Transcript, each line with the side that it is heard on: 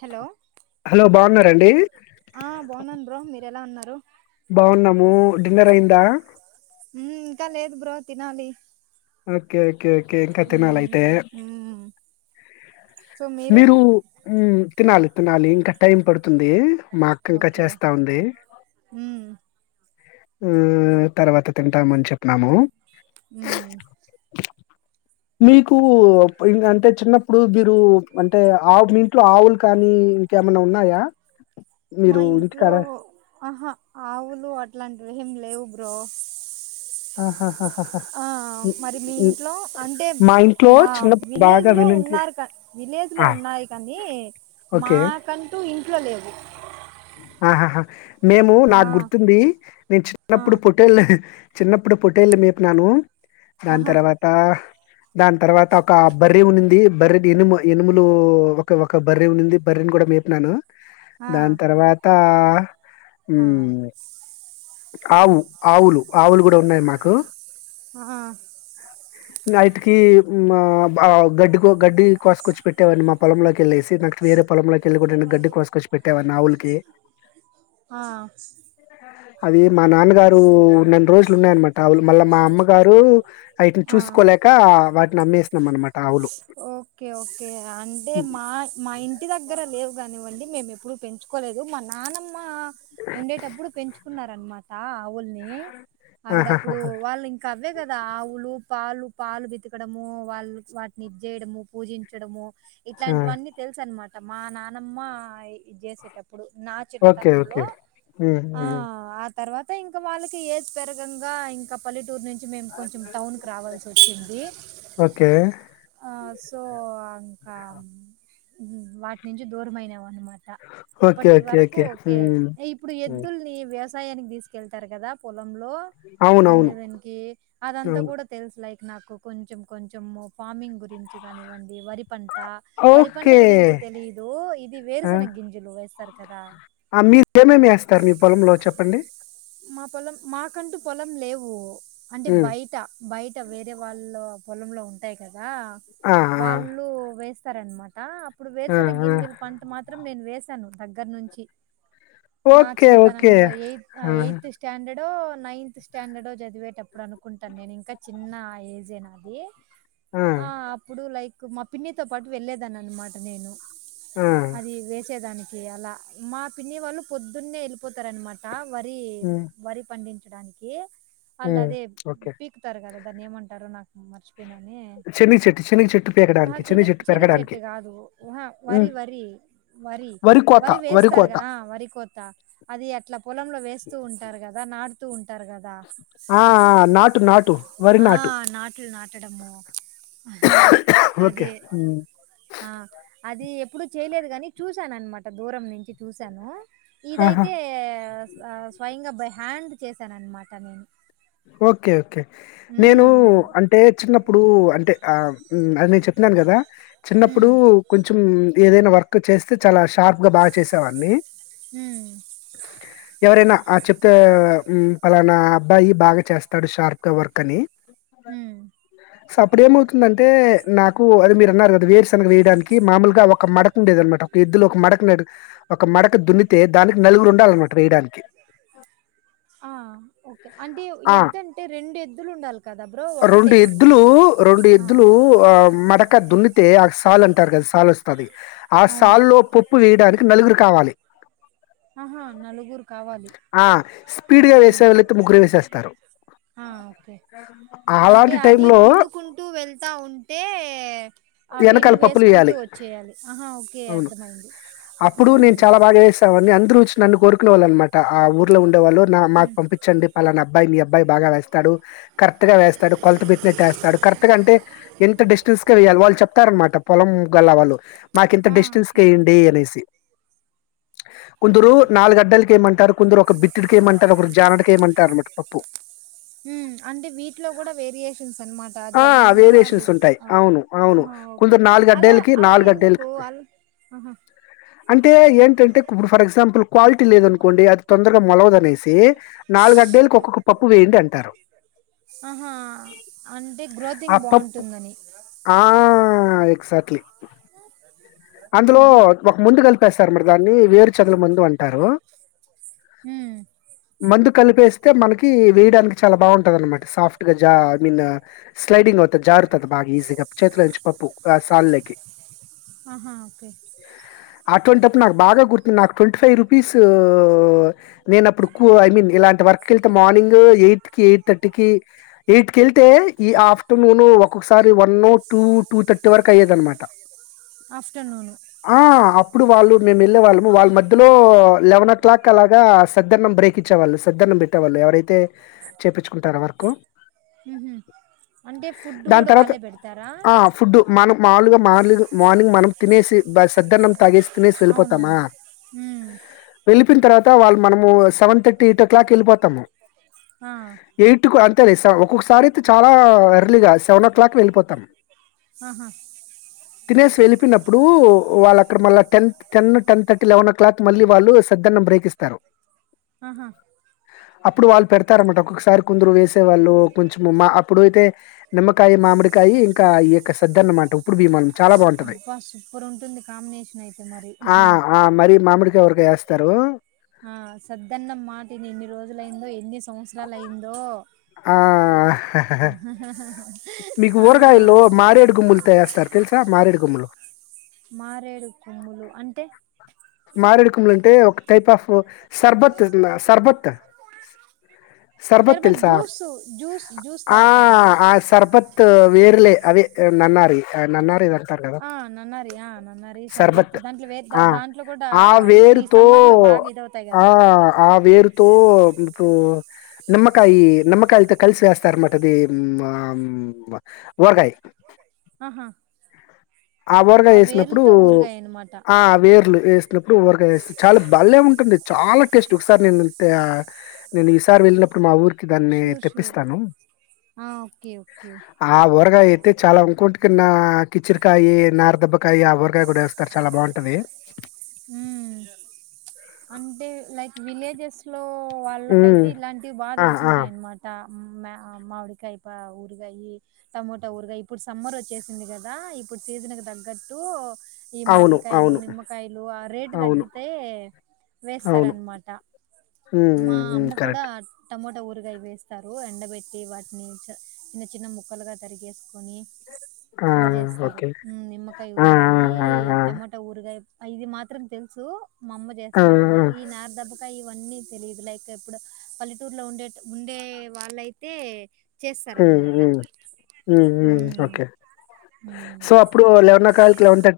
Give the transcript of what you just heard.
right: Hello
left: hello బాగున్నరా అండి
right: ఆ బాగున్నాను బ్రో మీరు ఎలా ఉన్నారు
left: బాగున్నాము డిన్నర్ అయిందా
right: ఉ ఇంకా లేదు బ్రో తినాలి
left: ఓకే ఒకే ఓకే ఓకే ఇంకా తినాాల
right: మ్మ్
left: అయితే
right: మ్మ్
left: మీరు తినాలి తినాలి ఇంక టైం పడుతుంది తుంది మా అక్క ఇంకా
right: ఓకే
left: చేస్తా ఉంది
right: మ్మ్
left: తర్వాత తింటామని చెప్పన్నాము
right: మ్
left: మీకు అంటే చిన్నప్పుడు మీరు అంటే ఆవు మీంట్లో ఆవులు కానీ ఇంకేమన్నా ఉన్నాయా
right: మా
left: మీరు
right: ఇంట్లో
left: ఇంటికాడ
right: ఆహా ఆవులు అట్లాంటివి ఏమి లేవు బ్రో
left: ఆహాహాహాహా.
right: ఆ
left: ఉ-
right: మరి మీ
left: ఉ-
right: ఇంట్లో అంటే
left: మా ఇంట్లో
right: మా
left: చిన్న
right: విలేజ్
left: బాగా
right: లో
left: వినంటే
right: ఉన్నారు విలేజ్ లో
left: ఆ,
right: ఉన్నాయి కానీ
left: ఓకే
right: మాకంటూ ఇంట్లో లేదు
left: ఆహాహా మేము నాకు గుర్తుంది నేను
right: ఆ
left: చిన్నప్పుడు పొటేల్ చిన్నప్పుడు పొటేళ్లు మేపినాను దాని
right: ఆహా
left: తర్వాత దాని తర్వాత ఒక బర్రీ ఉనింది బర్రీ ఎనుము ఎనుములు ఒక ఒక బర్రీ ఉనింది బర్రీని కూడా మేపినను
right: మ్
left: తర్వాతా మ్ ఆవు ఆవులు ఆవులు కూడా ఉన్నాయి మాకు
right: మ్
left: నైట్కి గడ్డి గడ్డి కోసుకొచ్చి పెట్టేవాడిని మా పొంలోకిళ్ేసి నాకు వేరేొంలోకిళ్ళి కూడా గడ్డి కోసుకొచ్చిట్టేవాడిని ఆవుకి
right: మ్
left: అది మా నాన్నగారు హమ్ నెల్ రోజులు ఉన్నాయన్నమాట ఆవులు మళ్ళా మా అమ్మగారు అటిని
right: ఆ
left: చూసుకోలేక వాటిని అమ్మేసినం అనమాట ఆవులు
right: ఓకే ఓకే అంటే మా మా ఇంటి దగ్గర లేవు కానివ్వండి మేము ఎప్పుడు పెంచుకోలేదు మా నాన్నమ్ ఉండేటప్పుడు పెంచుకున్నర్ అన్మాట ఆవుల్ని ఆవిడ అప్పుడు
left: ఆహాహాహా!
right: వాళ్ ఇంక అవే కదా ఆవులు పాలు పాలు బితకడము వాళ్ళు వాటిని చేయడము పూజించడము
left: ఆ!
right: ఇట్లాంటివన్నీ తెలుసు అనమాట మా నానమ్మ ఇది జెసెటప్ ఇప్పుడు నా
left: ఓకే. ఓకే.
right: చిన్నతనంలో
left: హ్మ్. హ్మ్.
right: ఆ తర్వాత ఇం ఇంకా వాళ్ళకి ఏజ్ పెరగంగా ఇంకా పల్లెటూరు నుంచి కొ మేము కొంచెం టౌన్కి రావాల్సి వచ్చింది
left: ఓకే.
right: సో ఇంకా వాటి నుంచి దూరమైనం అన్నమాట
left: ఓకే.
right: అప్పటి
left: ఓకే.
right: వరకు ఓకే
left: హ్మ్.
right: ఇప్పుడు
left: హ్మ్.
right: ఎద్దుల్ని వే తీసు వెళ్తరు కద పో లో దున్న
left: అవునవును.
right: దనికి అదంతా
left: అవును.
right: కూడ తెలుసు లైక్ నాకు కొంచెం కొంచం ఫార్మింగ్ గురించి కానివ్వండి వరి పంట వరి పంట
left: ఓకే.
right: గురించి తెలిదు ఇది
left: ఆ!
right: వేరుశన గింజులు వేస్తరు కదా
left: ఆ మీరు ఏమేమి వేస్తారు మీ పొలంలో చెప్పండి
right: మా పొలం మాకంటూ పొలం లేవు అంటే
left: హ్మ్.
right: బయట బయట వేరే వాళ్ళు పొలంలో ఉంటాయి కద ద
left: ఆ! ఆ!
right: వాళ్ళు వేస్ సరే అనమాట ఇప్పుడు
left: ఆ!
right: వర్సెనాగ్
left: ఆ!
right: గింజలు పంట మాత్రం నేను వేస్ చూసాను దగ్గర నుంచి నా
left: ఒకే ఒకే
right: స్టాండర్డ్ ఓ నైన్త్ స్టాండర్డ్ ఓ చదివేటప్పుడు అనుకుంటాను నేను ఇంకా చిన్న ఏజే నాది ఆ అప్పుడు లైక్ మా పిన్నితో పాటు వెళ్లేదాని అనమాట నేను
left: ఆ!
right: అది వేసేదానికి యలా మా పిన్ని వాళ్ళు పొద్దున్నే వెళ్ళిపోతరు అనమాట
left: హ్మ్.
right: మరి పండించడానికి అల్ల
left: హ్మ్.
right: అదే
left: ఓకే.
right: పీక్తారు కదా దాన్ని ఏమంటారు నాకు మర్చి చెప్పినానె
left: శనగ చెట్టు, శనగ చెట్టు పీకడానికి, శనగ
right: చిని చినికి చెట్టు
left: పెరగడానికి.
right: కాదు అహ
left: హ్మ్.
right: వరి వరి వరి వరి వేస్తారు కదా ఆ వరి కోత అది అట్లా పొలంలో వేస్తూ ఉం కదా నాటుతూ ఉం టారు కదా
left: ఆ ఆ నాటు నాటు వరి
right: ఆ
left: నాటు
right: నాట్లు నాటడము హ్ హ్
left: ఓకే
right: అదే
left: హ్మ్.
right: అ అది ఎప్పుడుూ చేయలేదు కాని చూసాను అనమాట దూరం నుంచి చూశాను
left: ఆహా!
right: ఇదైతే ఇంక బై హ్యాండ్ చేశాను అనమాట నేను
left: ఓకే ఓకే నేను
right: హ్మ్.
left: అంటే చిన్నప్పుడు అంటే ఆ అది నేను చెప్పానాను కదా చిన్నప్పుడు
right: హ్మ్.
left: కొంచెం ఏదైనా వర్క్ చేస్తే చాలా షార్ప్ గా బాగా చేసేవాడిని
right: హ
left: ఎవరైనా ఆ చెప్తే ఉ పలానా అబ్బాయి బాగా చేస్తాడు షార్ప్ గా వర్క్ అని
right: హ
left: సో అప్పుడు ఏమవుతుందంటే నాకు అది మీరు అన్నారు కదా వేరుశనగ వేయడానికి మామూలుగా ఒక మడక ఉండేదనమాట ఒక ఎద్లో ఒక మడక ఒక మడక దున్నితే దానికి నలుగురు ఉండాలన్నమాట వేయడానికి
right: ఆ! ఓకే. అంటే
left: ఆ
right: ఎద్దంటే ఎద్దులుండాలి కదా బ్రో!
left: రెండు
right: ఒక్కటేనా?
left: ఎద్దులు రెండు
right: ఆ!
left: ఎద్దులు మడక దున్నిత్ అయితే ఆ సాలు అంటారు కదా సాలు వస్తాది ఆ
right: అవును.
left: సాలు లో ప ప్పు వేయడానికి నలుగురు కావాలి
right: ఆహా నలుగురు కావాలి
left: ఆ! స్పీడ్‌గా వేసేవాళ్ళైతే ముగ్గురు వేసేస్తారు.
right: ఆ ఓకే అంటే
left: అలాంటి
right: అది
left: టైంలో
right: దున్నుకుంటూ వెళ్తా ఉంటే ఆ
left: వెనకాల
right: విల్లు
left: పప్పులు
right: వేసుకుంటూ
left: వేయాలి
right: వచ్చేయాలి. ఆహా! ఓకే.
left: అవును
right: అర్థమైంది.
left: అప్పుడు నేను
right: హ్మ్.
left: చాలా బాగా వేసేవాన్నీ అందరూ వచి నన్ను కోరుకునే వాళ్లు అనమాట ఆ ఊర్లో ఉ వాళ్ళు మాకు
right: హ్మ్
left: పంపించండి పలానా అబ్బాయిని అబ్బాయి బాగ వేస్తాడు కరెక్ట్గా వేస్తాడు కొలత పెట్నీనట్టేస్తాడు కరెక్ట్గా అంటే ఎంత డిస్టెన్స్ కి వేయాలి వాళ్ళు చెప్ చెప్తానర మాట పొలం గల వాళ్లు మాకి ఇంత
right: ఆ
left: డిస్టెన్స్ కి
right: ఓకే
left: వేయండి అనేసి కొందరు నాలుగు అడ్డలకి ఏయమంటారు కొందరు ఒక బిత్తుడికి ఏయమంటారు ఒకరు జానడికి ఏయమంటారు అన్నమాట పప్పు
right: హ్మ్ అంటే వీటిలో కూడా వేరియేషన్స్ అన్నమాట
left: ఆ!
right: జానా
left: వేరియేషన్స్ ఉంటాయి. అవును. అవును.
right: ఆ
left: కొందరు
right: అలా
left: అడ్డేలకి
right: అలా ఎందుకు
left: అడ్డేలకి
right: అ
left: అంటే ఏం అంటే ఇప్పుడు ఫర్ ఎగ్జాంపుల్ క్వాలిటీ లేదనుకోండి అది తొందరగా మొలవదనేసి నాలుగు అడ్డెలకు ఒక్కొక్క పప్పు వేయండి అంటారు
right: ఆహా అంటే
left: ఆ
right: గ్రోతింగ్
left: పప్
right: బావుంటుందని
left: ఆ ఎగ్జాట్లీ అందులో
right: ఊహూ
left: ఒక ముందు కలిపేస్తారున్నమాట దాన్ని వేరు చదల ముందు అంటారు
right: హ్మ్
left: ముందు కలిపేస్తే మనకి వేయడానికి చాలా బావుంటదన్నమాట సాఫ్ట్ గా జా ఐ మీన్ స్లైడింగ్ అవుతుంది జారుతుంది బాగా ఈజీగా చేతిలో నుంచి పప్పు సాన్లేకి
right: ఆహా
left: అటువంటప్పుడు నాకు బాగా గుర్తుంది నాకు ట్వంటీ ఫైవ్ రూపీసూ నేనప్పుడు కూ ఐ మీన్ ఇలాంటి వర్క్ కి వెళ్తే మార్నింగ్ ఎయిట్ కి ఎయిట్ థర్టీ కి ఎయిట్ కి వెళ్తే ఈ ఆఫ్టర్నూన్ ఒక్కొక్కసారి వన్ను టూ టూ థర్టీ వరకు అయ్యేది అన్నమాట.
right: ఆఫ్టర్నూను
left: ఆ అప్పుడు వాళ్ళు మేము వెళ్ళే వాళ్ళము వాళ్ళు మధ్య లో లెవనో క్లాక్ అలాగ సద్దన్నం బ్రేక్ ఇచ్చేవాళ్ళు సద్దన్నం పెట్టేవాళ్ళు ఎవరైతే చేపించుకుంటారో వర్కు
right: ఊహూ అంటే ఫుడ్
left: దాని
right: కూడా
left: తర్వాత
right: వాళ్ళే పెడతారా
left: ఆ ఫుడ్ మనం మామూలుగా మాములు మార్నింగ్ మనం మేసి బి సద్దన్నం తాగిసితినేసి వెళ్ళిపోతామా
right: అవునవును హ్మ్
left: వెళ్ళి [unintelligible] తర్వాత వాళ్ మనము seven thirty eight o'clock వెళ్ళిపోతాము
right: ఆ
left: ఎయిట్ కి అంతేలే ఒకొక్కసారి అయితే చాలా ఎర్లీగా సెవెన్ ఓ క్లాక్ కి వెళ్ళిపోతాము
right: ఆహా
left: తినేసి వెళ్ళిపోయినప్పుడు ఇప్పుడు వాళ్ళక్కడ మళ్ళ ten ten ten thirty eleven o'clock మళ్ళీ వాళ్ళు సద్దన్నం బ్రేక్ ఇస్తారు
right: ఆహా
left: అప్పుడు వాళ్ళు పెడతారమాట ఒక్కసారి కుందరు వేసే వాళ్ళు కొంచెం మా అప్పుడుయితే నిమ్మకాయ మామిడికాయ ఇంకా ఈ యొక్క సద్ద్దన్నమాట ఉప్పుడు బియ్యం చాలా బాగుంటది
right: అబ్బా సూపర్ ఉంటుంది కాంబినేషన్ అయితే
left: ఆ
right: మరి
left: ఆ మరి మామిడికాయ ఎవరికి వేస్తారు
right: ఆ సద్దన్నం మాటిని ఎన్ని రోజులయిందో ఎన్ని సంవత్సరాలు అయిందో
left: ఆ! మీకు
right: ఆ
left: ఊరగాయల్లో మారేడు గుమ్ములతో ఎస్తారు తెలుసా? మారేడు గుమ్ములు.
right: మారేడు కొమ్ములు అంటే
left: మారేడుకుమ్ములు అంటే ఒక టైప్ ఆఫ్ సర్బత్ సర్బత్ సర్బత్
right: షర్బత్
left: తెలుసా
right: జ్యూస్ జ్యూస్ జ్యూస్
left: ఆ
right: తాగుతారు
left: ఆ సర్బత్ వేర్లే అవే నన్నారి నన్నార వెళ్తరు కదా
right: ఆ నన్నారి ఆ నన్నారి షర్బత్
left: సర్బత్
right: దాంట్లో వే
left: ఆ
right: దాంట్లో కూడా
left: ఆ
right: ఇప్పుడు ఈ
left: వేరుతో
right: సమ్మర్ లో బాగా ఇదవుతాయి
left: ఆ
right: కదా
left: ఆ వేరుతో నిమ్మకాయ నిమ్మకాయలు తో కలిసి వేస్తరాన మాట ఊరగాయ
right: ఆహా
left: ఆ ఊరగాయ వేసినప్పుడు
right: వేర్లతో ఊరగాయ అనమాట
left: ఆ వేర్లు వేసినప్పుడు ఊరగాయ వేస్తారు చాలా బలే ఉంటు ఉంటండి చాలా టేస్ట్ ఒకసారి నేను నేను ఒకసారి వెళ్ళినప్పుడు మా ఊరికి దాన్ని
right: షూర్ షూర్
left: తెప్పిస్తాను
right: ఆ ఓకే ఓకే
left: ఆ ఊరగాయ అయితే చాలా ఇంకొంటి కన్నా కిచెన్ కాయే నారదేబ కాయగా ఊరగాయ కూడా వస్తారు చాలా బాగుంట టది
right: ఉమ్ అంటే లైక్ విలేజెస్ లో ఓ
left: హ్మ్.
right: వాళ్ళకైతే ఇలాంటివి బాగా
left: ఆ! ఆ!
right: తెలుసుంటాయి అన్నమాట మా మామిడికాయ ప ఊరగాయ టమోటా ఊరగాయ ఇప్పుడు సమ్మర్ వచ్చేసింది కదా ఇప్పుడు సీజన్ కి తగ్గట్టు ఈ
left: అవును.
right: మామిడి కాయలు
left: అవును.
right: నిమ్మకాయలు రేటు
left: అవును.
right: తగ్గితే
left: అవును.
right: వేస్తారనమాట
left: హ్మ్.
right: మా
left: హ్మ్. హ్మ్.
right: అమ్మ కూడా
left: కరెక్ట్.
right: టమోటా ఊరగాయ వేస్తారు ఎండబెట్టి వాటిని చిన్న చిన్న ముక్కలుగా తరిగేసుకొని
left: ఆ!
right: అలా చేస్తారు
left: ఓకే.
right: నిమ్మకాయ
left: ఆ!
right: ఊరగాయి
left: ఆ! ఆ!
right: టమాటా ఊరగాయ ఇది మాత్రం తెలుసు మా అమ్మ
left: ఆ! ఆ! ఆ!
right: చేస్తారని ఈ నార దెబ్బకాయ ఇవన్నీ తెలియదు లైక్ ఇప్పుడు పల్లెటూరులో ఉండే ఉండే వాళ్ళయితే
left: ఉమ్ ఉమ్ ఉమ్ ఉమ్
right: హ్మ్.
left: ఓకే
right: హ్మ్.
left: సో అప్పుడు eleven o'clock eleven thirty